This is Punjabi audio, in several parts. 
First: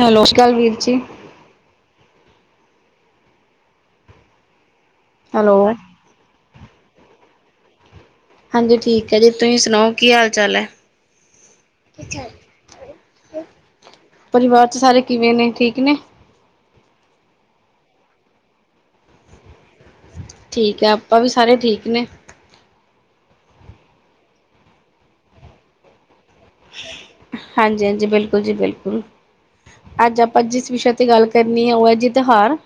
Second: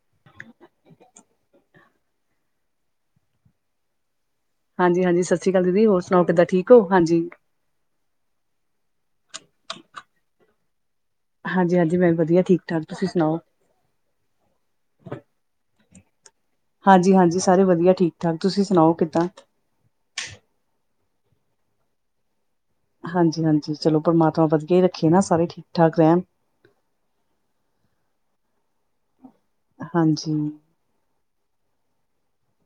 ਹੈਲੋ, ਸਤਿ ਸ਼੍ਰੀ ਅਕਾਲ ਵੀਰ ਜੀ, ਹਾਂਜੀ-ਹਾਂਜੀ ਸਤਿ ਸ਼੍ਰੀ ਅਕਾਲ ਹੈਲੋ। ਦੀਦੀ, ਹੋਰ ਸੁਣਾਓ ਕਿਦਾਂ ਠੀਕ ਹੋ, ਹਾਂਜੀ ਹਾਂਜੀ ਠੀਕ ਹੈ ਜੀ, ਤੁਸੀਂ ਸੁਣਾਓ ਕੀ ਹਾਲ ਚਾਲ ਹੈ? ਹਾਂਜੀ-ਹਾਂਜੀ, ਮੈਂ ਵਧੀਆ ਠੀਕ ਠਾਕ, ਤੁਸੀਂ ਸੁਣਾਓ? ਪਰਿਵਾਰ ਚ' ਸਾਰੇ ਕਿਵੇਂ ਨੇ ਠੀਕ ਨੇ? ਹਾਂਜੀ-ਹਾਂਜੀ, ਸਾਰੇ ਵਧੀਆ ਠੀਕ ਠਾਕ, ਤੁਸੀਂ ਸੁਣਾਓ ਕਿੱਦਾਂ? ਠੀਕ ਹੈ, ਆਪਾਂ ਵੀ ਸਾਰੇ ਠੀਕ ਨੇ ਹਾਂਜੀ-ਹਾਂਜੀ ਚਲੋ ਪਰਮਾਤਮਾ ਵਧੀਆ ਹੀ ਰੱਖੇ ਨਾ, ਸਾਰੇ ਠੀਕ ਠਾਕ ਰਹਿਣ ਹਾਂਜੀ-ਹਾਂਜੀ, ਬਿਲਕੁਲ ਜੀ ਬਿਲਕੁਲ, ਅੱਜ ਹਾਂਜੀ ਆਪਾਂ ਜਿਸਵਸ਼ ਤੇ ਗੱਲ ਕਰਨੀ ਆ ਉਹ ਹੈ ਜੀ, ਤਿਉਹਾਰ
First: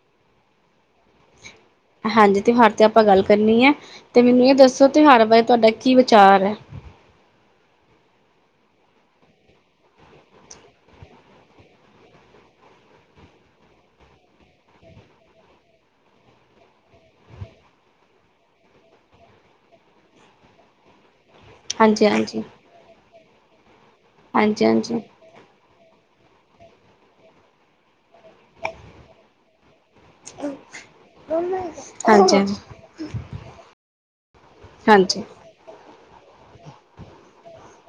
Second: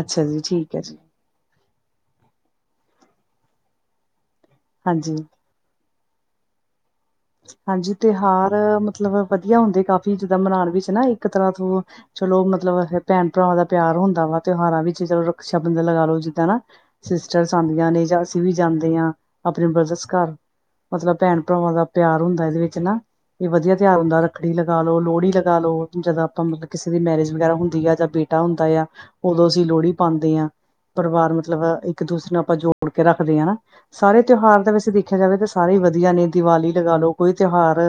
ਅੱਛਾ ਜੀ, ਠੀਕ ਹੈ ਜੀ। ਹਾਂਜੀ, ਤਿਉਹਾਰ ਤੇ ਆਪਾਂ ਗੱਲ ਕਰਨੀ ਹੈ। ਤੇ ਮੈਨੂੰ ਇਹ ਦੱਸੋ ਹਾਂਜੀ ਤਿਉਹਾਰ ਬਾਰੇ ਤੁਹਾਡਾ ਕੀ ਵਿਚਾਰ ਹੈ? ਹਾਂਜੀ, ਤਿਉਹਾਰ ਮਤਲਬ ਵਧੀਆ ਹੁੰਦੇ ਹੈ ਕਾਫੀ, ਜਿੱਦਾਂ ਮਨਾਉਣ ਵਿੱਚ ਨਾ ਇੱਕ ਤਰ੍ਹਾਂ ਤੋਂ ਚਲੋ ਮਤਲਬ ਭੈਣ ਭਰਾਵਾਂ ਦਾ ਪਿਆਰ ਹੁੰਦਾ ਵਾ, ਤਿਉਹਾਰਾਂ ਵਿੱਚ ਚਲੋ ਰਕਸ਼ਾ ਬੰਧ ਲਗਾ ਲਓ, ਜਿੱਦਾਂ ਨਾ ਸਿਸਟਰਸ ਆਉਂਦੀਆਂ ਨੇ ਜਾਂ ਅਸੀਂ ਵੀ ਜਾਂਦੇ ਹਾਂ, ਆਪਣੇ ਬ੍ਰਦਰਸ ਘਰ, ਮਤਲਬ ਭੈਣ-ਭਰਾਵਾਂ ਤਉਰ ਹਾਂਜੀ-ਹਾਂਜੀ, ਹੁੰਦਾ ਇਹਦੇ ਵਿੱਚ ਨਾ, ਇਹ ਵਧੀਆ ਤਿਉਹਾਰ ਹੁੰਦਾ, ਰੱਖੜੀ ਲਗਾ, ਹਾਂਜੀ-ਹਾਂਜੀ, ਹਾਂਜੀ-ਹਾਂਜੀ, ਲੋਹੜੀ ਲਗਾ ਲੋ ਜਦੋਂ ਆਪਾਂ ਮਤਲਬ ਕਿਸੇ ਦੀ ਮੈਰਿਜ ਵਗੈਰਾ ਹੁੰਦੀ ਆ ਜਾਂ ਬੇਟਾ ਹੁੰਦਾ ਆ, ਉਦੋਂ ਅਸੀਂ ਲੋਹੜੀ ਪਾਉਂਦੇ ਹਾਂ। ਪਰਿਵਾਰ ਮਤਲਬ, ਇੱਕ ਦੂਸਰੇ ਹਾਂਜੀ, ਨੂੰ ਆਪਾਂ ਹਾਂਜੀ ਜੋੜ ਕੇ ਰੱਖਦੇ ਹਾਂ ਨਾ, ਸਾਰੇ ਤਿਉਹਾਰ ਦੇ ਵਿੱਚ ਦੇਖਿਆ ਹਾਂਜੀ ਜਾਵੇ ਤਾਂ ਸਾਰੇ ਵਧੀਆ ਨੇ ਦਿਵਾਲੀ ਲਗਾ ਲੋ, ਕੋਈ ਤਿਉਹਾਰ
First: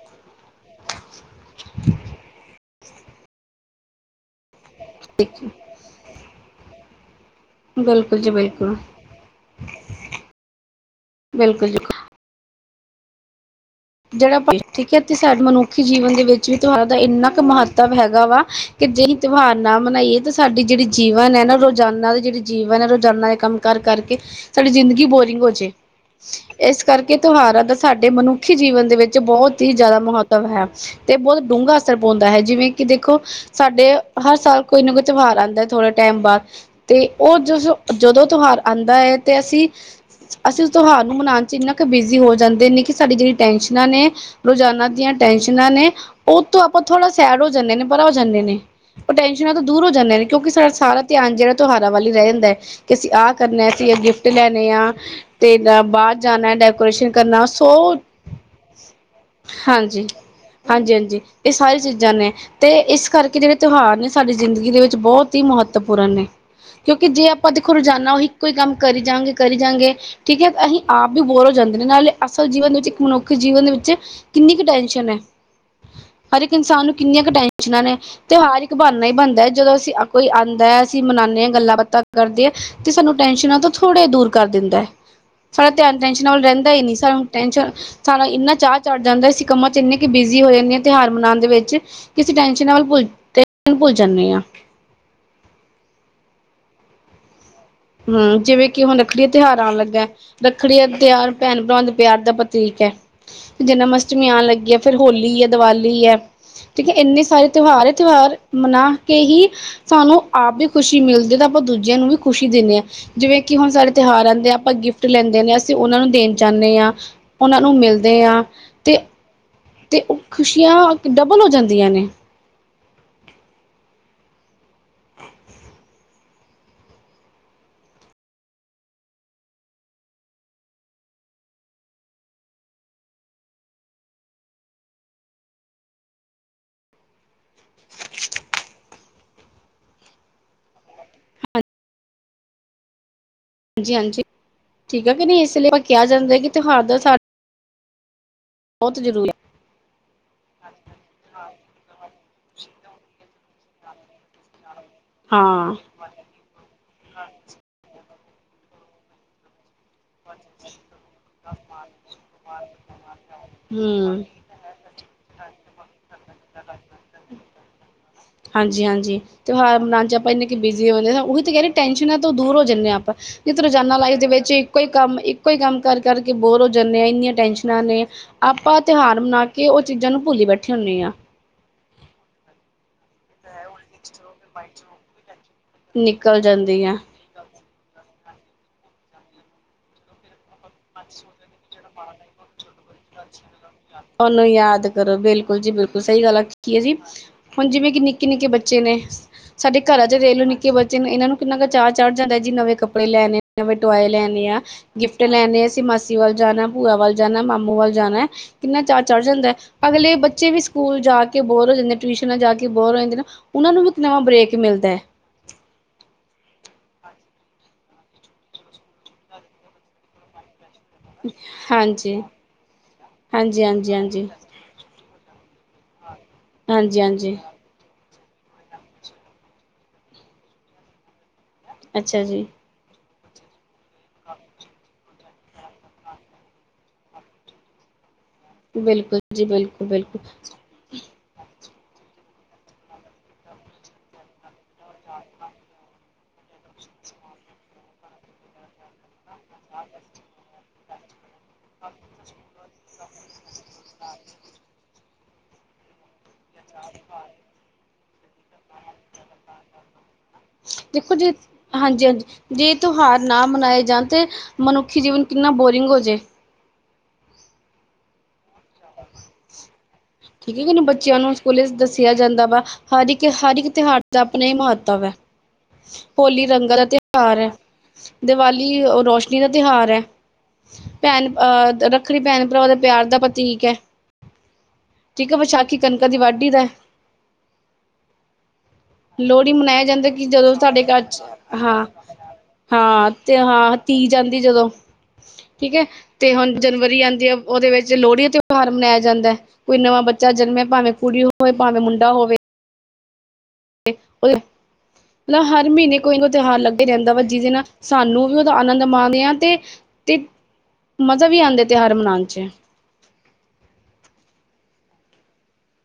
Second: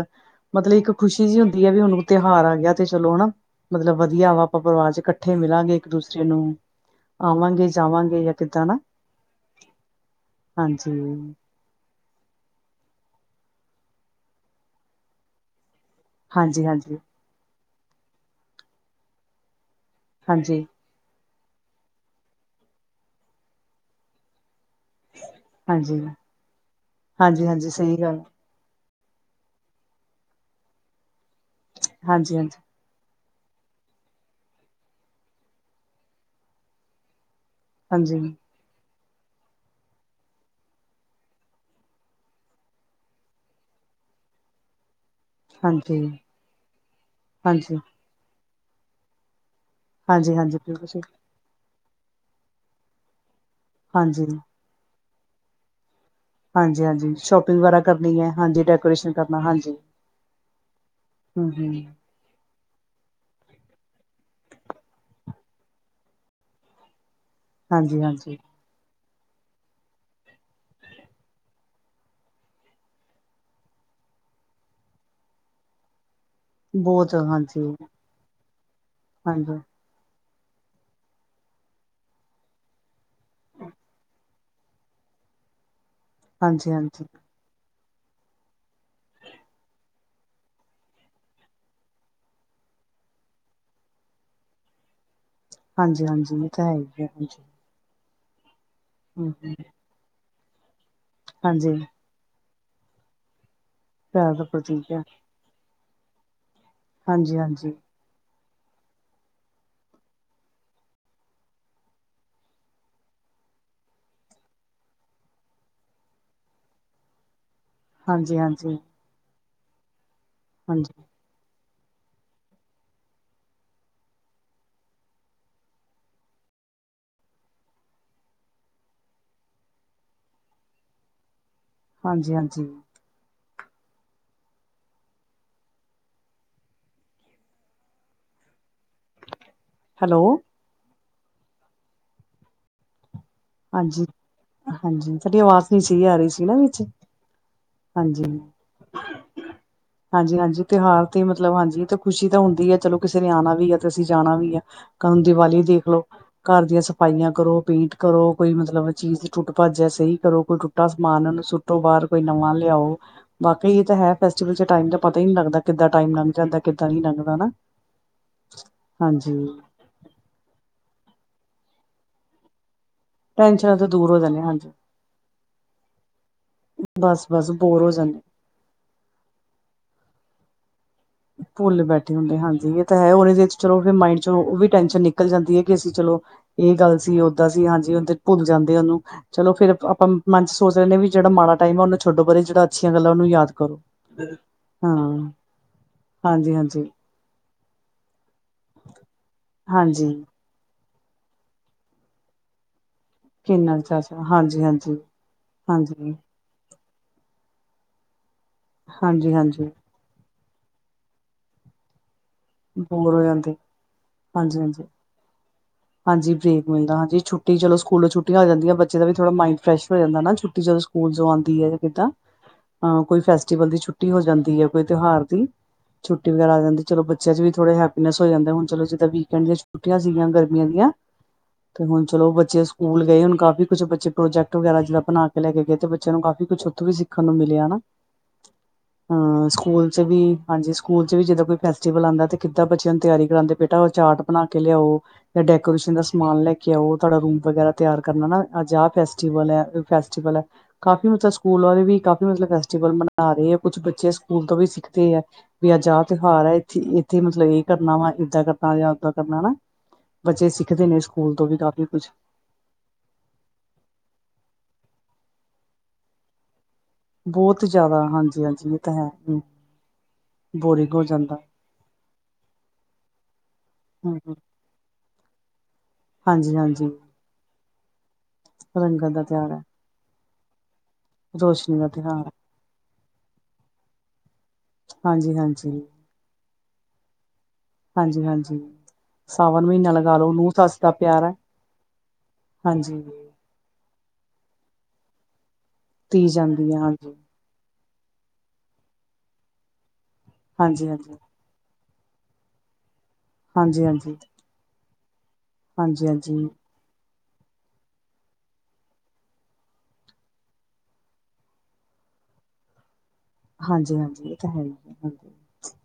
ਮਤਲਬ ਇੱਕ ਖੁਸ਼ੀ ਜਿਹੀਂ ਹੁੰਦੀ ਹੈ ਵੀ ਹੁਣ ਤਿਉਹਾਰ ਆ ਗਿਆ ਤੇ ਚਲੋ ਹੈਨਾ, ਮਤਲਬ ਵਧੀਆ ਵਾ ਆਪਾਂ ਪਰਿਵਾਰ 'ਚ ਇਕੱਠੇ ਹਾਂਜੀ, ਮਿਲਾਂਗੇ ਇੱਕ ਦੂਸਰੇ ਨੂੰ ਆਵਾਂਗੇ, ਬਿਲਕੁਲ ਜਾਵਾਂਗੇ ਜੀ ਜਾਂ ਕਿੱਦਾਂ ਬਿਲਕੁਲ, ਨਾ, ਹਾਂਜੀ ਬਿਲਕੁਲ, ਬਿਲਕੁਲ ਜਿਹੜਾ ਠੀਕ ਹੈ ਤੇ ਸਾਡੇ ਮਨੁੱਖੀ ਜੀਵਨ ਦੇ ਵਿੱਚ ਵੀ, ਹਾਂਜੀ ਤਿਉਹਾਰ ਦਾ ਹਾਂਜੀ ਇੰਨਾ ਕੁ ਮਹੱਤਵ ਮਤਲਬ ਹੈਗਾ ਵਾ, ਕਿ ਜੇ ਅਸੀਂ ਤਿਉਹਾਰ ਨਾ ਮਨਾਈਏ ਤਾਂ ਸਾਡੀ ਹਾਂਜੀ ਜਿਹੜੀ ਜੀਵਨ ਹੈ, ਨਾ ਰੋਜ਼ਾਨਾ ਦੇ ਜਿਹੜੇ ਜੀਵਨ ਹੈ, ਰੋਜ਼ਾਨਾ ਦੇ ਕੰਮ ਕਾਰ ਕਰਕੇ ਸਾਡੀ ਜ਼ਿੰਦਗੀ ਬੋਰਿੰਗ ਹੋ ਜੋ, ਹਾਂਜੀ ਇਸ ਕਰਕੇ ਹਾਂਜੀ ਤਿਉਹਾਰਾਂ ਹਾਂਜੀ ਦਾ ਸਹੀ ਸਾਡੇ ਗੱਲ ਮਨੁੱਖ ਮੱਨੁਖੀ ਜੀਵਨ ਦੇ ਵਿੱਚ ਬਹੁਤ ਹੀ ਜ਼ਿਆਦਾ ਮਹੱਤਵ ਹੈ ਤੇ ਬਹੁਤ ਡੂੰਘਾ ਅਸਰ ਪਾਉਂਦਾ ਹਾਂਜੀ ਹੈ। ਹਾਂਜੀ ਜਿਵੇਂ ਕਿ ਦੇਖੋ, ਸਾਡੇ ਹਰ ਸਾਲ ਕੋਈ ਨਾ ਕੋਈ ਤਿਉਹਾਰ ਆਉਂਦਾ ਹੈ, ਥੋੜੇ ਟਾਈਮ ਬਾਅਦ ਤੇ ਉਹ [unintelligible] ਹਾਂਜੀ ਜਦੋਂ ਤਿਉਹਾਰ ਆਉਂਦਾ ਹੈ ਤੇ ਅਸੀਂ ਅਸੀਂ ਉਸ ਤਿਉਹਾਰ ਨੂੰ ਮਨਾਉਣ ਚ' ਇੰਨਾ ਕੁ ਬਿਜ਼ੀ ਹੋ ਜਾਂਦੇ ਨੇ, ਕਿ ਸਾਡੀ ਜਿਹੜੀ ਟੈਨਸ਼ਨਾਂ ਨੇ ਰੋਜ਼ਾਨਾ ਦੀਆਂ ਟੈਸ਼ਨਾਂ ਨੇ, ਹਾਂਜੀ ਉਹ ਤੋਂ ਆਪਾਂ ਥੋੜਾ ਸੈਡ ਹੋ ਜਾਂਦੇ ਹਾਂਜੀ ਨੇ, ਪਰਾ ਹੋ ਜਾਂਦੇ ਨੇ ਉਹ ਬੱਚਿਆਂ ਤੋਂ ਦੂਰ ਹੋ ਜਾਂਦੇ ਨੇ ਹਾਂਜੀ ਕਿਉਂਕਿ ਹਾਂਜੀ ਸਾਡਾ ਬਿਲਕੁਲ ਸਹੀ ਸਾਰਾ ਧਿਆਨ ਜਿਹੜਾ ਤਿਉਹਾਰ ਵੱਲ ਰਹਿ ਜਾਂਦਾ ਹੈ। ਅਸੀਂ ਆਹ ਕਰਨਾ। ਅਸੀਂ ਹਾਂਜੀ ਗਿਫਟ ਲੈਣੇ ਆ ਤੇ ਐਦਾਂ, ਬਾਹਰ ਜਾਣਾ ਹਾਂਜੀ ਡੈਕੋਰੇਸ਼ਨ ਹਾਂਜੀ ਕਰਨਾ ਸ਼ੋਪਿੰਗ ਸੋ ਵਗੈਰਾ ਕਰਨੀ ਹਾਂਜੀ [unintelligible] ਹਾਂਜੀ, ਹਾਂਜੀ, ਹਾਂਜੀ, ਹਮ ਇਹ ਹਮ ਸਾਰੀ ਚੀਜ਼ਾਂ ਚੀਜ਼ਾਂ ਨੇ ਤੇ ਇਸ ਕਰਕੇ ਜਿਹੜੇ ਤਿਉਹਾਰ ਨੇ ਸਾਡੀ ਜ਼ਿੰਦਗੀ ਦੇ ਵਿੱਚ ਬਹੁਤ ਹੀ ਮਹੱਤਵਪੂਰਨ ਨੇ ਕਿਉਂਕਿ, ਜੇ ਆਪਾਂ ਦੇਖੋ ਹਾਂਜੀ ਰੋਜ਼ਾਨਾ ਉਹ ਹਾਂਜੀ ਇੱਕੋ ਹੀ ਕੰਮ ਕਰੀ ਜਾਵਾਂਗੇ ਕਰੀ ਜਾਂਗੇ ਠੀਕ ਹੈ। ਅਸੀਂ ਆਪ ਵੀ ਬੋਰ ਹੋ ਜਾਂਦੇ ਨੇ ਨਾਲੇ ਅਸਲ ਜੀਵਨ ਦੇ ਵਿੱਚ ਮਨੁੱਖੀ ਜੀਵਨ ਦੇ ਵਿੱਚ ਕਿੰਨੀ ਕੀ ਟੈਨਸ਼ਨ ਹੈ। ਹਰ ਇੱਕ ਇਨਸਾਨ ਨੂੰ ਬਹੁਤ ਕਿੰਨੀਆਂ ਕੁ ਹਾਂਜੀ ਟੈਨਸ਼ਨਾਂ ਨੇ ਤਿਉਹਾਰ ਇੱਕ ਬਣਨਾ ਹੀ ਬਣਦਾ ਹੈ ਹਾਂਜੀ ਜਦੋਂ ਅਸੀਂ ਕੋਈ ਆਂਦਾ ਅਸੀਂ ਮਨਾਦੇ ਹਾਂ ਗੱਲਾਂ ਬਾਤਾਂ ਕਰਦੇ ਤੇ ਸਾਨੂੰ ਟੈਸ਼ਨਾਂ ਤੋਂ ਥੋੜਾ ਦੂਰ ਕਰ ਦਿੰਦਾ ਹੈ। ਸੜਾ ਧਿਆਨ ਟੈਨਸ਼ਨ ਵੱਲ ਹਾਂਜੀ ਰਹਿੰਦਾ ਹੀ ਨਹੀਂ ਹਾਂਜੀ ਸਾਨੂੰ ਟੈਸ਼ਨ ਸਾਨੂੰ ਇੰਨਾ ਚਾਹ ਚੜ੍ਹ ਜਾਂਦਾ ਅਸੀਂ ਕੰਮਾਂ 'ਚ ਇੰਨੀ ਕੁ ਬਿਜ਼ੀ ਹੋ ਜਾਂਦੇ ਹਾਂ ਤਿਉਹਾਰ ਮਨਾਉਣ ਦੇ ਵਿੱਚ ਕੀ ਟੈਸ਼ਨਾਂ ਵੱਲ ਭੁੱਲ ਜਾਂਦੇ ਹਾਂ ਹਾਂਜੀ ਹਾਂਜੀ ਇਹ ਤਾਂ ਹੈ ਹੀ ਆ ਹਾਂਜੀ ਹੂੰ ਜਿਵੇਂ ਕਿ ਹੁਣ ਰੱਖੜੀ ਦਾ ਹਮ ਹਮ ਤਿਉਹਾਰ ਆਉਣ ਲੱਗਾ ਰੱਖੜੀ ਦਾ ਤਿਉਹਾਰ ਭੈਣ ਹਾਂਜੀ ਭਰਾਵ ਦੇ ਵਿਆਹ ਦਾ ਪ੍ਰਤੀਕ ਹੈ ਜਨਮ ਅਸ਼ਟਮੀ ਪਿਆਰ ਆਉਣ ਦਾ ਲੱਗੀ ਹੈ ਪ੍ਰਤੀਕ ਫਿਰ ਹੋਲੀ ਹੈ ਦੀਵਾਲੀ ਹੈ। ਠੀਕ ਹੈ ਇੰਨੇ ਹਾਂਜੀ ਸਾਰੇ ਹਾਂਜੀ ਤਿਉਹਾਰ ਹੈ। ਤਿਉਹਾਰ ਮਨਾ ਕੇ ਹੀ ਸਾਨੂੰ ਆਪ ਵੀ ਖੁਸ਼ੀ ਮਿਲਦੀ ਤੇ ਆਪਾਂ ਦੂਜਿਆਂ ਨੂੰ ਵੀ ਖੁਸ਼ੀ ਦਿੰਦੇ ਹਾਂ ਜਿਵੇਂ ਕਿ ਹੁਣ ਸਾਡੇ ਤਿਉਹਾਰ ਆਉਂਦੇ ਆ ਆਪਾਂ ਗਿਫਟ ਲੈਂਦੇ ਨੇ ਅਸੀਂ ਉਹਨਾਂ ਨੂੰ ਦੇਣ ਚਾਹੁੰਦੇ ਹਾਂ। ਉਹਨਾਂ ਨੂੰ ਮਿਲਦੇ ਹਾਂਜੀ ਹਾਂ। ਹਾਂਜੀ ਤੇ ਤੇ ਹਾਂਜੀ ਖੁਸ਼ੀਆਂ ਡਬਲ ਹੋ ਜਾਂਦੀਆਂ ਨੇ ਹਾਂਜੀ ਹਾਂਜੀ ਹੈਲੋ ਹਾਂਜੀ ਠੀਕ ਹੈ ਹਾਂਜੀ ਕਿ ਸਾਡੀ ਇਸ ਆਵਾਜ਼ ਲਈ ਆਪਾਂ ਨਹੀਂ ਸਹੀ ਕਿਹਾ ਆ ਰਹੀ ਜਾਂਦਾ ਸੀ ਕਿ ਨਾ ਵਿੱਚ ਤਿਉਹਾਰ ਦਾ ਸਾਡਾ ਹਾਂਜੀ ਬਹੁਤ ਜ਼ਰੂਰੀ ਹਾਂਜੀ ਹਾਂਜੀ ਤਿਉਹਾਰ ਤੇ ਮਤਲਬ ਹਾਂਜੀ ਤੇ ਖੁਸ਼ੀ ਤਾਂ ਹੁੰਦੀ ਹੈ ਚਲੋ ਕਿਸੇ ਨੇ ਆਉਣਾ ਵੀ ਹੈ ਤੇ ਅਸੀਂ ਜਾਣਾ ਵੀ ਆ ਹੁਣ ਦੀਵਾਲੀ ਹਾਂ। ਦੇਖ ਲੋ ਘਰ ਦੀਆਂ ਸਫਾਈਆਂ ਕਰੋ ਪੇਂਟ ਕਰੋ ਕੋਈ ਮਤਲਬ ਚੀਜ਼ ਟੁੱਟ ਭੱਜਿਆ ਸਹੀ ਕਰੋ ਕੋਈ ਟੁੱਟਾ ਸਮਾਨ ਸੁੱਟੋ ਬਾਹਰ ਕੋਈ ਨਵਾਂ ਲਿਆਓ ਬਾਕੀ ਇਹ ਤਾਂ ਹੈ ਹੂੰ। ਫੈਸਟੀਵਲ ਚ ਟਾਈਮ ਦਾ ਪਤਾ ਹੀ ਨਹੀਂ ਲਗਦਾ ਕਿੱਦਾਂ ਟਾਈਮ ਲੰਗ ਜਾਂਦਾ ਕਿੱਦਾਂ ਨਹੀਂ ਲੰਘਦਾ ਹਾਂਜੀ ਹਾਂਜੀ [unintelligible] ਆਪਾਂ ਇ ਕਿ ਬਿਜ਼ੀ ਹੁੰਦੇ ਉਹੀ ਤਾਂ ਕਹਿ ਟੈਨਸ਼ਨ ਹੈ ਤਾਂ ਦੂਰ ਹੋ ਜਾਂਦੇ ਹਾਂ ਆਪਾਂ ਜਿੱਥ ਟੈਨਸ਼ਨਾਂ ਤੋਂ ਰੋਜ਼ਾਨਾ ਦੂਰ ਹੋ ਲਾਈਫ ਦੇ ਜਾਂਦੇ ਹਾਂ, ਵਿੱਚ ਹਾਂਜੀ ਇੱਕੋ ਈ ਇੱਕੋ ਹੀ ਕੰਮ ਕਰ ਕਰਕੇ ਬੋਰ ਹੋ ਜਾਂਦੇ ਆ ਇੰਨੀਆਂ ਬਸ-ਬਸ ਟੈਂਨਸ਼ਨਾਂ ਬੋਰ ਹੋ ਨੇ ਜਾਂਦੇ ਆਪਾਂ ਤਿਉਹਾਰ ਮਨਾ ਕੇ ਉਹ ਚੀਜ਼ਾਂ ਨੂੰ ਭੁੱਲ ਬੈਠੇ ਹੁੰਦੇ ਹਾਂ। ਭੁੱਲ ਬੈਠੇ ਹੁੰਦੇ ਹਾਂਜੀ ਇਹ ਤਾਂ ਹੈ ਉਹਦੇ ਚਲੋ ਫਿਰ ਮਾਇੰਡ ਚ ਉਹ ਵੀ ਟੈਨਸ਼ਨ ਨਹੀਂ ਨਿਕਲ ਜਾਂਦੀ ਹੈ ਕਿ ਅਸੀਂ ਚਲੋ ਨਿਕਲ ਇਹ ਜਾਂਦੀ ਆ। ਗੱਲ ਸੀ। ਸੀ ਹਾਂਜੀ ਉਹਦੇ ਚ ਭੁੱਲ ਜਾਂਦੇ ਉਹਨੂੰ ਚਲੋ ਫਿਰ ਚ ਸੋਚ ਰਹੇਦੇ ਵੀ ਜਿਹੜਾ ਮਾੜਾ ਟਾਈਮ ਆ ਉਹਨੂੰ ਛੱਡੋ ਪਰੇ ਜਿਹੜਾ ਅੱਛੀਆਂ ਗੱਲਾਂ ਉਹਨੂੰ ਯਾਦ ਕਰੋ ਉਨੂੰ ਯਾਦ ਹਾਂ ਕਰੋ ਬਿਲਕੁਲ ਜੀ ਬਿਲਕੁਲ ਸਹੀ ਗੱਲ ਹਾਂਜੀ ਆਖੀਏ ਹਾਂਜੀ ਜੀ ਹੁਣ ਜਿਵੇਂ ਕਿ ਨਿੱਕੇ ਨਿੱਕੇ ਬੱਚੇ ਨੇ ਸਾਡੇ ਘਰਾਂ ਹਾਂਜੀ ਚ ਰਹਿਲੋ ਨਿੱਕੇ ਬੱਚੇ ਇਹਨਾਂ ਨੂੰ ਕਿੰਨਾ ਕੁ ਚੜ ਜਾਂਦਾ ਨਵੇਂ ਕੱਪੜੇ ਲੈਣੇ ਆ ਤੇ ਕਿੰਨਾ ਟੋਏ ਚਾਚਾ ਲੈਣੇ ਆ ਹਾਂਜੀ ਹਾਂਜੀ ਗਿਫਟ ਲੈਣੇ ਆ ਅਸੀਂ ਹਾਂਜੀ ਮਾਸੀ ਵੱਲ ਜਾਣਾ ਭੂਆ ਵੱਲ ਜਾਣਾ, ਮਾਮੂ ਵੱਲ ਜਾਣਾ ਕਿੰਨਾ ਚਾਰ ਚੜ੍ਹ ਹਾਂਜੀ ਜਾਂਦਾ। ਹਾਂਜੀ ਅਗਲੇ ਬੱਚੇ ਵੀ ਸਕੂਲ ਜਾ ਕੇ ਬੋਰ ਹੋ ਜਾਂਦੇ ਟਿਊਸ਼ਨਾਂ ਜਾ ਕੇ। ਬੋਰ ਹੋ ਜਾਂਦੇ ਨਾ ਉਹਨਾਂ ਨੂੰ ਵੀ ਇੱਕ ਨਵਾਂ ਬ੍ਰੇਕ ਹਾਂਜੀ ਹਾਂਜੀ ਮਿਲਦਾ ਐ। ਹਾਂਜੀ ਬ੍ਰੇਕ ਮਿਲਦਾ ਹਾਂਜੀ ਛੱਟੀ ਚਲੋ ਸਕੂਲੋਂ ਛੁਟੀਆਂ ਆ ਜਾਂਦੀ ਬੱਚੇ ਦਾ ਵੀ ਥੋੜਾ ਮਾਇੰਡ ਫਰੈਸ਼ ਹੋ ਜਾਂਦਾ ਨਾ ਛੁੱਟੀ ਜਦ ਸਕੂਲ ਜੋ ਆਂਦੀ ਐ ਕਿੱਦਾਂ ਹਾਂਜੀ ਅ ਕੋਈ ਹਾਂਜੀ ਫੈਸਟੀਵਲ ਦੀ ਹਾਂਜੀ ਛੁੱਟੀ ਹੋ ਹਾਂਜੀ ਜਾਂਦੀ ਐ ਕੋਈ ਤਿਉਹਾਰ ਦੀ। ਛੁੱਟੀ ਵਗੈਰਾ ਆ ਜਾਂਦੀ ਹਾਂਜੀ ਚਲੋ ਬੱਚ ਹਾਂਜੀ ਚੇ ਵੀ ਥੋੜੇ ਹੈਪੀਨੈਸ ਹੋ ਜਾਂਦੇ ਹੁਣ ਚਲੋ ਜਿਦਾਂ ਵੀਕਂਡ ਦੀਆਂ ਛੁੱਟੀਆਂ ਸੀਗੀਆਂ ਗਰਮੀਆਂ ਦੀਆਂ। ਤੇ ਹੁਣ ਅੱਛਾ ਚਲੋ ਜੀ ਬੱਚੇ ਸਕੂਲ ਗਏ ਹੁਣ ਕਾਫ਼ੀ ਕੁਛ ਬੱਚੇ ਪ੍ਰੋਜੈਕਟ ਵਗੈਰਾ ਜਿਹੜ ਬਣਾ ਕੇ ਲੈ ਕੇ ਗਏ ਤੇ ਬੱਚਿਆਂ ਨੂੰ ਕਾਫ਼ੀ ਕੁਛ ਉੱਥੋਂ ਵੀ ਸਿੱਖਣ ਨੂੰ ਮਿਲਿਆ ਹਨਾਂ। ਬਿਲਕੁਲ ਜੀ ਹਾਂ, ਬਿਲਕੁਲ ਸਕੂਲ ਚ ਵੀ ਬਿਲਕੁਲ ਹਾਂਜੀ। ਸਕ ਸਕੂਲ ਚ ਵੀ ਜਿਦਾਂ ਕੋਈ ਫੈਸਟੀਵਲ ਆਂਦਾ ਕਿਦਾਂ ਬੱਚਿਆਂ ਨੂੰ ਤਿਆਰੀ ਕਰਾਂਦੇ ਬੇਟਾ ਉਹ ਚਾਰਟ ਬਣਾ ਕੇ ਲਿਆਓ ਜਾਂ ਡੈਕੋਰੇਸ਼ਨ ਦਾ ਸਮਾਨ ਲੈ ਕੇ ਆਓ ਤੁਹਾਡਾ ਰੂਮ ਵਗੈਰਾ ਤਿਆਰ ਕਰਨਾ ਨਾ ਅੱਜ ਆਹ ਫੈਸਟ ਫੈਸਟੀਵਲ ਐ, ਕਾਫੀ ਮਤਲਬ ਸਕੂਲ ਵਾਲੇ ਵੀ ਕਾਫੀ ਮਤਲਬ ਫੇ ਟੀਵਲ ਮਨਾ ਰਹੇ ਆ ਕੁਛ ਬੱਚੇ ਸਕੂਲ ਤੋਂ ਵੀ ਸਿੱਖਦੇ ਆ ਵੀ ਅੱਜ ਆਹ ਤਿਉਹਾਰ ਐ। ਇੱਥੇ ਮਤਲਬ ਇਹ ਕਰਨਾ ਵਾ, ਏਦਾਂ ਕਰਨਾ ਜਾਂ ਓਦਾਂ ਕਰਨਾ ਹਨਾਂ। ਬੱਚੇ ਸਿੱਖਦੇ ਨੇ ਦੇਖੋ ਜੇ ਸਕੂਲ ਤੋਂ ਵੀ ਕਾਫੀ ਹਾਂਜੀ ਕੁਛ ਹਾਂਜੀ ਜੇ ਇਹ ਤਿਉਹਾਰ ਨਾ ਮਨਾਏ ਜਾਣ ਤੇ ਮਨੁੱਖੀ ਜੀਵਨ ਕਿੰਨਾ ਬੋਰਿੰਗ ਹੋ ਜੇ। ਬੋਤ ਜ਼ਿਆਦਾ ਹਾਂਜੀ ਹਾਂਜੀ, ਇਹ ਤਾਂ ਹੈ। ਠੀਕ ਐ ਕਿਹਨੂੰ ਬੋਰਿੰਗ ਹੋ ਬੱਚਿਆਂ ਨੂੰ ਜਾਂਦਾ ਸਕੂਲੇ ਚ ਦੱਸਿਆ ਜਾਂਦਾ ਵਾ ਹਰ ਇੱਕ ਹਰ ਇੱਕ ਤਿਉਹਾਰ ਹਮ ਦਾ ਹਮ। ਆਪਣੇ ਮਹੱਤਵ ਹੋਲੀ ਹਾਂਜੀ ਰੰਗਾਂ ਦਾ ਹਾਂਜੀ ਤਿਉਹਾਰ ਐ। ਦੀਵਾਲੀ ਰੋਸ਼ਨੀ ਦਾ ਤਿਉਹਾਰ ਐ। ਭੈਣ ਰੋਸ਼ਨੀ ਦਾ ਅਹ ਰੱਖੜੀ ਤਿਉਹਾਰ ਭੈਣ ਭਰਾਵਾਂ ਦਾ ਪਿਆਰ ਦਾ ਪਰ ਤੀਕ ਐ, ਹਾਂਜੀ ਹਾਂਜੀ ਵਿਸਾਖੀ ਕਣਕਾਂ ਦੀ ਵਾਢੀ ਦਾ ਐ। ਹਾਂਜੀ ਹਾਂਜੀ ਲੋਹੜੀ ਸਾਵਨ ਮਨਾਇਆ ਮਹੀਨਾ ਜਾਂਦਾ ਲਗਾ ਕਿ ਲਓ ਨੂੰਹ ਜਦੋਂ ਸੱਸ ਸਾਡੇ ਦਾ ਘਰ ਚ ਪਿਆਰ ਹੈ ਹਾਂ ਹਾਂਜੀ। ਤਿਉਹਾਰ ਹਾਂ ਤੀਜ ਜਾਂਦੀ ਜਦੋਂ ਠੀਕ ਐ ਧੀ ਤੇ ਹੁਣ ਜਾਂਦੀ ਹੈ ਜਨਵਰੀ ਹਾਂਜੀ ਆਂਦੀ ਐ। ਉਹਦੇ ਵਿੱਚ ਲੋਹੜੀ ਦਾ ਤਿਉਹਾਰ ਮਨਾਇਆ ਜਾਂਦਾ ਐ, ਕੋਈ ਨਵਾਂ ਬੱਚਾ ਜਨਮੇ ਹਾਂਜੀ ਭਾਵੇਂ ਹਾਂਜੀ ਕੁੜੀ ਹੋਵੇ, ਭਾਵੇਂ ਮੁੰਡਾ ਹੋਵੇ। ਹਾਂਜੀ ਹਾਂਜੀ ਹਾਂਜੀ ਮਤਲਬ ਹਰ ਮਹੀਨੇ ਹਾਂਜੀ ਕੋਈ ਤਿਉਹਾਰ ਲੱਗਾ ਈ ਰਹਿੰਦਾ ਵਾ, ਜਿਹਦੇ ਨਾਲ ਸਾਨੂੰ ਵੀ ਉਹਦਾ ਆਨੰਦ ਮਾਣੇ ਆਂ ਤੇ ਤੇ ਮਜ਼ਾ ਵੀ ਆਂਦਾ ਤਿਉਹਾਰ ਮਨਾਉਣ ਚ ਹਾਂਜੀ ਹਾਂਜੀ ਇਹ ਤਾਂ ਹੈ ਹੀ ਹਾਂਜੀ।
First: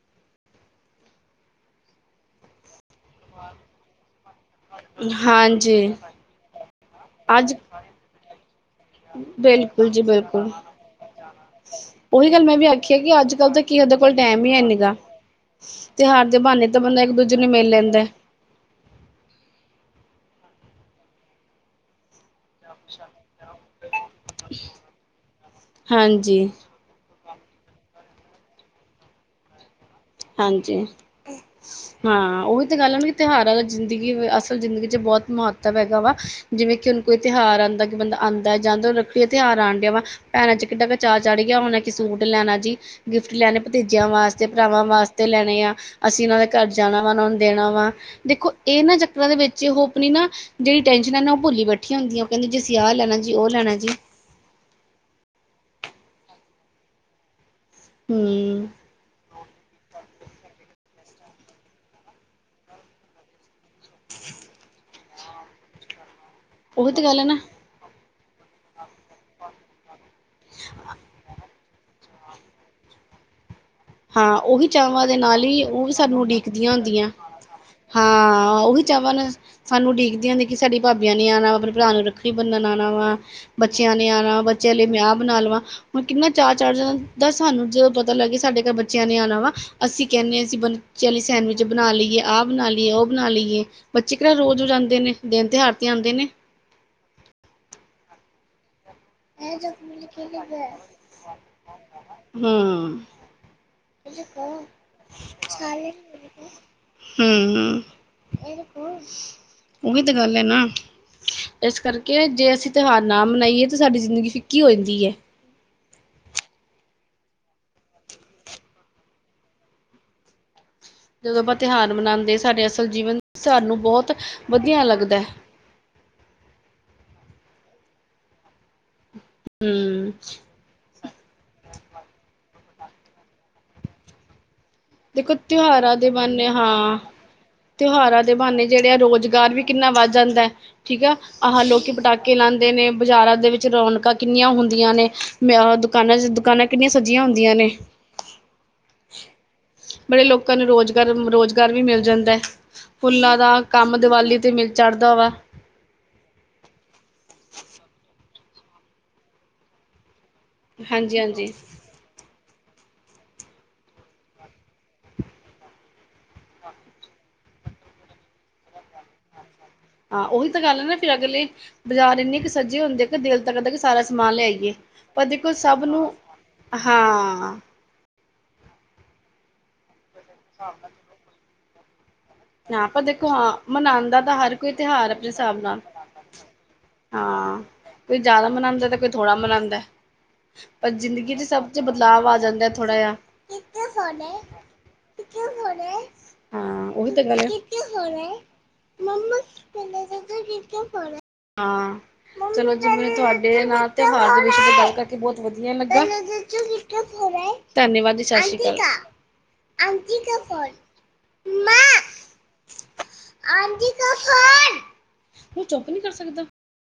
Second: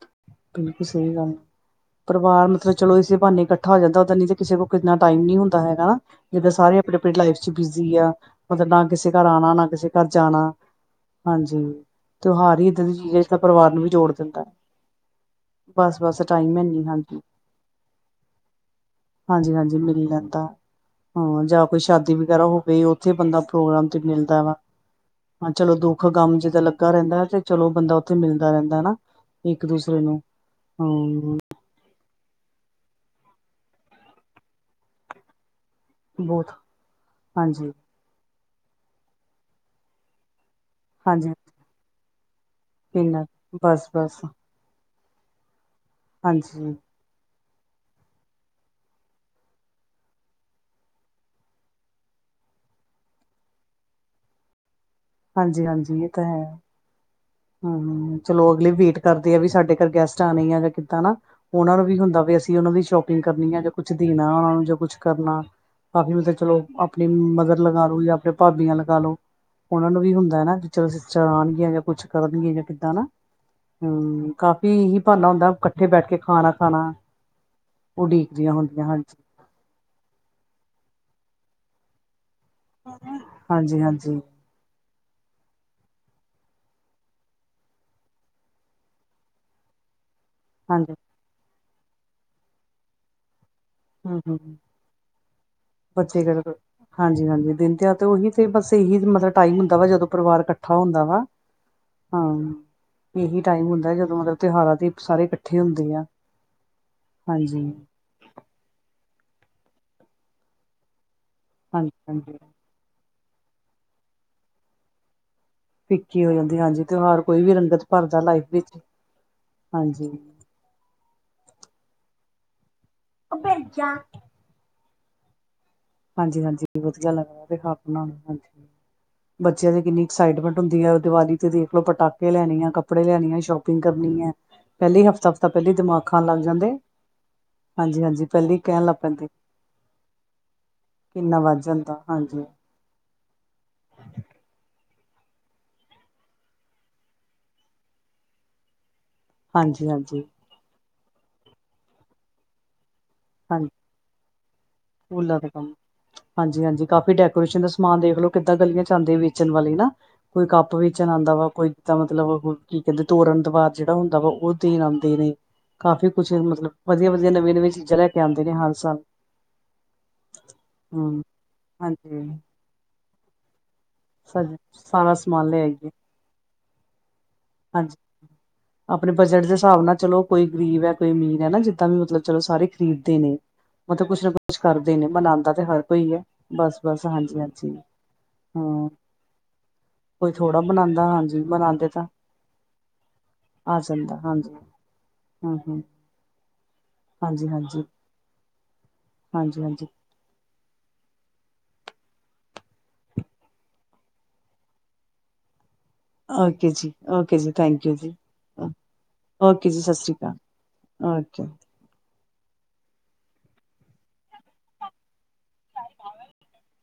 ਬਿਲਕੁਲ ਸਹੀ ਗੱਲ ਏ ਪਰਿਵਾਰ ਮਤਲਬ ਚਲੋ ਇਸੇ ਬਾਹਨੇ ਕੱਠਾ ਹੋ ਜਾਂਦਾ ਉਦਾਂ ਨੀ ਤੇ ਕਿਸੇ ਕੋਲ ਕਿਨਾ ਟਾਈਮ ਨੀ ਹੁੰਦਾ ਹਾਂਜੀ ਹੈਗਾ ਨਾਂ, ਜਿੱਦਾਂ ਸਾਰੇ ਆਪਣੀ-ਆਪਣੀ ਲਾਈਫ ਚ ਅੱਜ ਬਿਜ਼ੀ ਆ ਮਤਲਬ ਨਾ ਕਿਸੇ ਘਰ ਆਣਾ, ਨਾ ਕਿਸੇ ਬਿਲਕੁਲ ਜੀ ਘਰ ਬਿਲਕੁਲ ਜਾਣਾ। ਹਾਂਜੀ। ਉਹੀ ਗੱਲ ਮੈਂ ਤਿਉਹਾਰ ਵੀ ਹੀ ਇੱਦਾਂ ਦੀ ਆਖਿਆ ਕਿ ਚੀਜ਼ ਹੈ ਜਿਹੜਾ ਅੱਜ-ਕੱਲ ਤਾਂ ਪਰਿਵਾਰ ਨੂੰ ਵੀ ਕੀਹਦੇ ਜੋੜ ਕੋਲ ਦਿੰਦਾ ਟਾਈਮ ਹੈ। ਹੀ ਹੇਨੀ ਗਾ। ਬਸ ਬਸ ਤਿਉਹਾਰ ਦੇ ਟਾਈਮ ਬਹਾਨੇ ਤਾਂ ਹੈਨੀ ਬੰਦਾ ਇੱਕ ਹਾਂਜੀ ਦੂਜੇ ਨੂੰ ਮਿਲ ਲੈਂਦਾ। ਹਾਂਜੀ ਹਾਂਜੀ, ਮਿਲਤਾ ਜਾਂ ਕੋਈ ਸ਼ਾਦੀ ਵਗੈਰਾ ਹੋ ਵੀ ਉੱਥੇ ਬੰਦਾ ਪ੍ਰੋਗਰਾਮ ਤੇ ਮਿਲਦਾ ਵਾ ਹਾਂ ਚਲੋ ਦੁੱਖ ਕੰਮ ਹਾਂਜੀ ਜਿਦ ਲ [unintelligible] ਰਹਿੰਦਾ ਤੇ ਚਲੋ ਬੰਦਾ ਉੱਥੇ ਮਿਲਦਾ ਰਹਿੰਦਾ ਹਨਾਂ ਇੱਕ ਦੂਸਰੇ ਨੂੰ ਹਾਂਜੀ। ਹੂੰ ਹਾਂ ਉਹੀ ਤਾਂ ਗੱਲ ਏ ਕਿ ਤਿਉਹਾਰਾਂ ਜ਼ਿੰਦਗੀ ਅਸਲ ਜ਼ਿੰਦਗੀ ਚ ਬਹੁਤ ਮਹੱਤਵ ਹੈਗਾ ਵਾ ਬਹੁਤ ਜਿਵੇਂ ਕਿ ਉਹ ਕੋਈ ਤਿਉਹਾਰ ਹਾਂਜੀ ਆਂਦਾ ਕਿ ਬੰਦਾ ਆਂਦਾ ਜਾਂਦਾ ਰੱਖੜੀ ਦਾ ਤਿਉਹਾਰ ਆਉਣ ਡਿਆ ਵਾ ਭੈਣਾਂ ਚ ਕਿੱਡਾ ਕ ਚਾਰ ਹਾਂਜੀ ਚੱੜ ਗਿਆ ਹੁਣਾ ਕਿ ਸੂਟ ਲੈਣਾ ਜੀ, ਕਿੰਨਾ ਗਿਫਟ ਲੈਣੇ ਬਸ ਭਤੀਜਿਆਂ ਬਸ ਵਾਸਤੇ। ਭਰਾਵਾਂ ਵਾਸਤੇ ਲੈਣੇ ਆ, ਅਸੀਂ ਉਹਨਾਂ ਦੇ ਘਰ ਹਾਂਜੀ ਜਾਣਾ ਵਾ ਉਹਨਾਂ ਨੂੰ ਦੇਣਾ ਵਾ। ਦੇਖੋ ਇਹਨਾਂ ਚੱਕਰਾਂ ਦੇ ਵਿੱਚ ਉਹ ਆਪਣੀ ਨਾ ਜਿਹੜੀ ਟੈਨਸ਼ਨ ਹੈ ਨਾ ਉਹ ਭੁੱਲੀ ਬੈਠ ਹੁੰਦੀ ਆ, ਕਹਿੰਦੀ ਜ ਅਸੀਂ ਆਹ ਲੈਣਾ ਜੀ, ਉਹ ਲੈਣਾ ਜੀ ਹਾਂਜੀ ਹਾਂਜੀ ਇਹ ਤਾਂ ਹੈ, ਹਮ ਚਲੋ ਅਗਲੀ ਵੇਟ ਕਰਦੇ ਵੀ ਸਾਡੇ ਘਰ ਗੈਸਟ ਆਣੇ ਆ ਜਾਂ ਕਿੱਦਾਂ ਨਾ, ਉਹਨਾ ਨੂੰ ਵੀ ਹੁੰਦਾ ਵੀ ਅਸੀਂ, ਉਹਨਾ ਦੀ ਸ਼ੋਪਿੰਗ ਕਰਨੀ ਆ ਜਾਂ ਕੁਛ ਦੇਣਾ ਉਹਨਾਂ ਨੂੰ ਜਾਂ ਕੁਛ ਕਰਨਾ, ਕਾਫੀ ਮਤਲਬ ਚਲੋ ਉਹੀ ਤਾਂ ਆਪਣੀ ਗੱਲ ਹੈ ਨਾ ਮਦਰ ਲਗਾ ਲੋ ਜਾਂ ਆਪਣੇ ਭਾਬੀਆਂ ਲਗਾ ਲ ਲੋ। ਉਹਨਾਂ ਨੂੰ ਵੀ ਹੁੰਦਾ ਨਾ, ਵੀ ਚਲ ਸਿਸਟਰ ਆਉਣਗੀਆ ਜਾਂ ਕੁਛ ਕਰਨਗੀਆਂ, ਜਾਂ ਕਿੱਦਾਂ ਨਾ ਹਮ ਹਾਂ ਉਹੀ ਕਾਫੀ ਹੀ ਚਾਵਾਂ ਦੇ ਬਹਾਨਾ ਨਾਲ ਹੁੰਦਾ ਹੀ, ਉਹ ਇਕੱਠੇ ਵੀ ਬੈਠ ਕੇ ਸਾਨੂੰ ਖਾਣਾ ਉਡੀਕਦੀਆਂ ਖਾਣਾ ਹੁੰਦੀਆਂ। ਉਡੀਕਦੀਆਂ ਹਾਂ ਉਹੀ ਹੁੰਦੀਆਂ ਚਾਵਾਂ ਹਾਂਜੀ ਨਾ, ਸਾਨੂੰ ਉਡੀਕਦੀ ਹੁੰਦੀ ਕਿ ਸਾਡੀ ਭਾਬੀਆਂ ਨੇ ਆਉਣਾ ਵਾ, ਆਪਣੇ ਭਰਾ ਨੂੰ ਰੱਖੜ ਬੰਨਣ ਆਉਣਾ ਵਾ, ਹਾਂਜੀ ਬੱਚਿਆਂ ਨੇ ਹਾਂਜੀ ਆਉਣਾ ਵਾ ਚਲੇ ਮੈਂਹ ਆ ਬਣਾ ਲਵਾਂ, ਹੁਣ ਕਿੰਨਾ ਚਾਅ ਚੜ ਜਾਦਾ ਸਾਨੂੰ, ਜਦੋਂ ਪਤਾ ਲੱਗੇ ਸਾਡੇ ਬੱਚਿਆਂ ਨੇ ਆਉਣਾ ਵਾ, ਅਸੀਂ ਕਹਿੰਦੇ ਹਾਂ ਅਸੀ ਹਾਂਜੀ ਬੱਚਿਆ ਲਈ ਸੈਂਡਵਿਚ ਬਣਾ ਲਈਏ, ਆਹ ਬਣਾ ਲਈਏ, ਉਹ ਬਣਾ ਲਈਏ ਹਮ ਬੱਚੇ ਕਿਹੜਾ ਹਮ ਰੋਜ਼ ਆਂਦੇ ਨੇ, ਦਿਨ ਤਿਉਹਾਰ ਤੇ ਆਉਂਦੇ ਬੱਚੇ ਨੇ ਕਰ ਹਾਂਜੀ ਹਾਂਜੀ, ਦਿਨ ਤਿੳਆਰ ਤੇ ਉਹੀ ਤੇ ਬਸ ਇਹੀ ਟਾਈਮ ਹੁੰਦਾ ਵਾ ਜਦੋਂ ਪਰਿਵਾਰ ਇਕੱਠਾ ਹੁੰਦਾ ਵਾ, ਹਾਂ ਇਹੀ ਟਾਈਮ ਹੁੰਦਾ ਜਦੋਂ ਮਤਲਬ ਤਿਉਹਾਰਾਂ ਦੀ ਸਾਰੇ ਇਕੱਠੇ ਹੁੰਦੇ ਆ। ਹੂ ਹਾਂਜੀ ਹੂ। ਇਹ ਦੇਖੋ ਉਹੀ ਤੇ ਗੱਲ ਹੈ ਨਾ, ਇਸ ਹਾਂਜੀ ਕਰਕੇ ਹਾਂਜੀ ਜੇ ਅਸੀਂ ਤਿਉਹਾਰ ਨਾ ਮਨਾਈਏ ਤਾਂ ਸਾਡੀ ਜ਼ਿੰਦਗੀ ਫਿੱਕੀ ਹੋ ਜਾਂਦੀ ਹੈ। ਫਿਕੀ ਹੋ ਜਾਂਦੀ ਹਾਂਜੀ, ਤਿਉਹਾਰ ਕੋਈ ਵੀ ਰੰਗਤ ਭਰਦਾ ਲਾਈਫ ਵਿੱਚ, ਹਾਂਜੀ ਜਦੋਂ ਆਪਾਂ ਤਿਉਹਾਰ ਮਨਾਉਂਦੇ, ਸਾਡੇ ਅਸਲ ਜੀਵਨ ਸਾਨੂੰ ਬਹੁਤ ਵਧੀਆ ਲੱਗਦਾ। ਹਾਂਜੀ ਹਾਂਜੀ ਵਧੀਆ ਲੱਗਦਾ, ਹ ਬ ਬੱਚਿਆਂ ਦੀ ਕਿੰਨੀ ਹਮ ਐਕਸਾਈਟਮੈਂਟ ਹੁੰਦੀ ਹੈ ਦੀਵਾਲੀ ਤੇ ਦੇਖਲੋ, ਪਟਾਕੇ ਲੈਣੇ ਆ, ਕੱਪੜੇ ਲੈਣੇ ਆ, ਸ਼ੋਪਿੰਗ ਕਰਨੀ ਹੈ। ਪਹਿਲੇ ਹੀ ਹਫ਼ਤਾ ਦੇਖੋ ਹਫ਼ਤਾ ਪਹਿਲੇ ਤਿਉਹਾਰਾਂ ਦਿਮਾਗ ਦੇ ਖਾਣ ਲੱਗ ਬਹਾਨੇ ਜਾਂਦੇ ਹਾਂ, ਹਾਂਜੀ ਤਿਉਹਾਰਾਂ ਹਾਂਜੀ ਦੇ ਪਹਿਲੇ ਹੀ ਬਹਾਨੇ ਕਹਿਣ ਜਿਹੜੇ ਲੱਗ ਆ ਪੈਂਦੇ ਰੁਜ਼ਗਾਰ ਵੀ ਕਿੰਨਾ ਵੱਧ ਜਾਂਦਾ ਹੈ ਠੀਕ ਕਿੰਨਾ ਵੱਧ ਆਹ, ਲੋਕੀ ਜਾਂਦਾ ਪਟਾਕੇ ਹਾਂਜੀ ਲਾਉਂਦੇ ਨੇ ਬਾਜ਼ਾਰਾਂ ਦੇ ਵਿੱਚ ਰੌਣਕਾਂ ਕਿੰਨੀਆਂ ਹੁੰਦੀਆਂ ਨੇ, ਦੁਕਾਨਾਂ- ਦੁਕਾਨਾਂ ਕਿੰਨੀਆਂ ਸੱਜੀਆਂ ਹੁੰਦੀਆਂ ਨੇ ਹਾਂਜੀ ਹਾਂਜੀ। ਬੜੇ ਲੋਕਾਂ ਨੂੰ ਰੁਜ਼ਗਾਰ, ਰੁਜ਼ਗਾਰ ਵੀ ਮਿਲ ਜਾਂਦਾ ਹੈ। ਫੁੱਲਾਂ ਦਾ ਕੰਮ ਦੀਵਾਲੀ ਤੇ ਮਿਲ ਚੜ੍ਹਦਾ ਵਾ ਹਾਂਜੀ ਹਾਂਜੀ, ਕਾਫ਼ੀ ਡੈਕੋਰੇਸ਼ਨ ਦਾ ਸਮਾਨ ਦੇਖਲੋ ਕਿੱਦਾਂ ਗਲੀਆਂ 'ਚ ਆਉਦੇ ਵੇਚਣ ਵਾਲੇ ਨਾ ਕੋਈ ਕੱਪ ਵੇਚਣ ਹਾਂਜੀ ਆਉਂਦਾ ਵਾ, ਹਾਂਜੀ ਕੋਈ ਤਾਂ ਮਤਲਬ ਕੀ ਕਹਿੰਦੇ ਤੋਰੜ ਤੋਂ ਬਾਅਦ ਜਿਹੜਾ ਹੁੰਦਾ ਵਾ, ਉਹ ਦੇਣ ਆਉਂਦੇ ਨੇ ਕਾਫ਼ੀ ਕੁਛ ਮਤਲਬ, ਵਧੀਆ ਵਧੀਆ, ਨਵੀਂ -ਨਵੀਂ ਚੀਜ਼ਾਂ ਲੈ ਕੇ ਆਉਂਦੇ ਨੇ ਹਰ ਸਾਲ। ਹਾਂ ਉਹੀ ਤਾਂ ਗੱਲ ਹੈ ਨਾ, ਫਿਰ ਹੂੰ ਅਗਲੇ ਬਾਜ਼ਾਰ ਹਾਂਜੀ ਇੰਨੇ ਕੁ ਸੱਜੇ ਹੁੰਦੇ ਦਿਲ ਤਾ ਕਰਦਾ ਵੀ ਸਾਰਾ ਸਮਾਨ ਸਾ ਲੈ ਆਈਐ, ਸਾਰਾ ਪਰ ਸਮਾਨ ਦੇਖੋ ਲੈ ਸਬ ਆਈਏ ਨੂੰ, ਹਾਂ ਹਾਂਜੀ, ਆਪਣੇ ਬਜਟ ਦੇ ਹਿਸਾਬ ਨਾਲ ਚਲੋ, ਕੋਈ ਗਰੀਬ ਹੈ, ਕੋਈ ਅਮੀਰ ਹੈ ਨਾ ਜਿੱਦਾਂ ਵੀ ਮਤਲਬ ਚਲੋ ਸਾਰੇ ਹਾਂ ਪਰ ਖਰੀਦਦੇ ਦੇਖੋ ਨੇ, ਹਾਂ ਮਤਲਬ ਮਨਾਉਂਦਾ ਕੁਛ ਨਾ ਤਾਂ ਹਰ ਕੁਛ ਕੋਈ ਕਰਦੇ ਨੇ, ਤਿਉਹਾਰ ਆਪਣੇ ਮਨਾਉਂਦਾ ਹਿਸਾਬ ਤੇ ਨਾਲ ਹਰ ਕੋਈ ਹੈ। ਬਸ ਬਸ, ਹਾਂਜੀ ਹਾਂ ਹਾਂਜੀ। ਕੋਈ ਜ਼ਿਆਦਾ ਮਨਾਉਂਦਾ ਤੇ ਕੋਈ ਥੋੜ੍ਹਾ ਮਨਾਉਂਦਾ, ਕੋਈ ਥੋੜਾ ਪਰ ਮਨਾਂਦਾ ਜ਼ਿੰਦਗੀ ਹਾਂਜੀ 'ਚ ਸਭ 'ਚ ਮਨਾਂਦੇ ਤਾਂ ਬਦਲਾਵ ਆ ਜਾਂਦਾ। ਥੋੜਾ ਜਾ, ਹਾਂ। ਆ ਜਾਂਦਾ ਹਾਂਜੀ ਹੂੰ ਹੂੰ ਹਾਂਜੀ ਹਾਂਜੀ ਹਾਂਜੀ ਹਾਂਜੀ [unintelligible] ਹਾਂ, ਚਲੋ ਜਿਵੇਂ ਤੁਹਾਡੇ ਨਾਲ ਤਿਉਹਾਰ ਦੇ ਵਿਸ਼ੇ ਤੇ ਗੱਲ ਕਰਕੇ ਬਹੁਤ ਵਧੀਆ ਲੱਗਾ, ਧੰਨਵਾਦ ਓਕੇ ਜੀ ਓਕੇ ਜੀ ਥੈਂਕ ਯੂ ਜੀ, ਸਤਿ ਸ਼੍ਰੀ ਅਕਾਲ। ਓਕੇ ਜੀ ਸਤਿ ਸ਼੍ਰੀ ਅਕਾਲ ਓਕੇ [unintelligible] [unintelligible]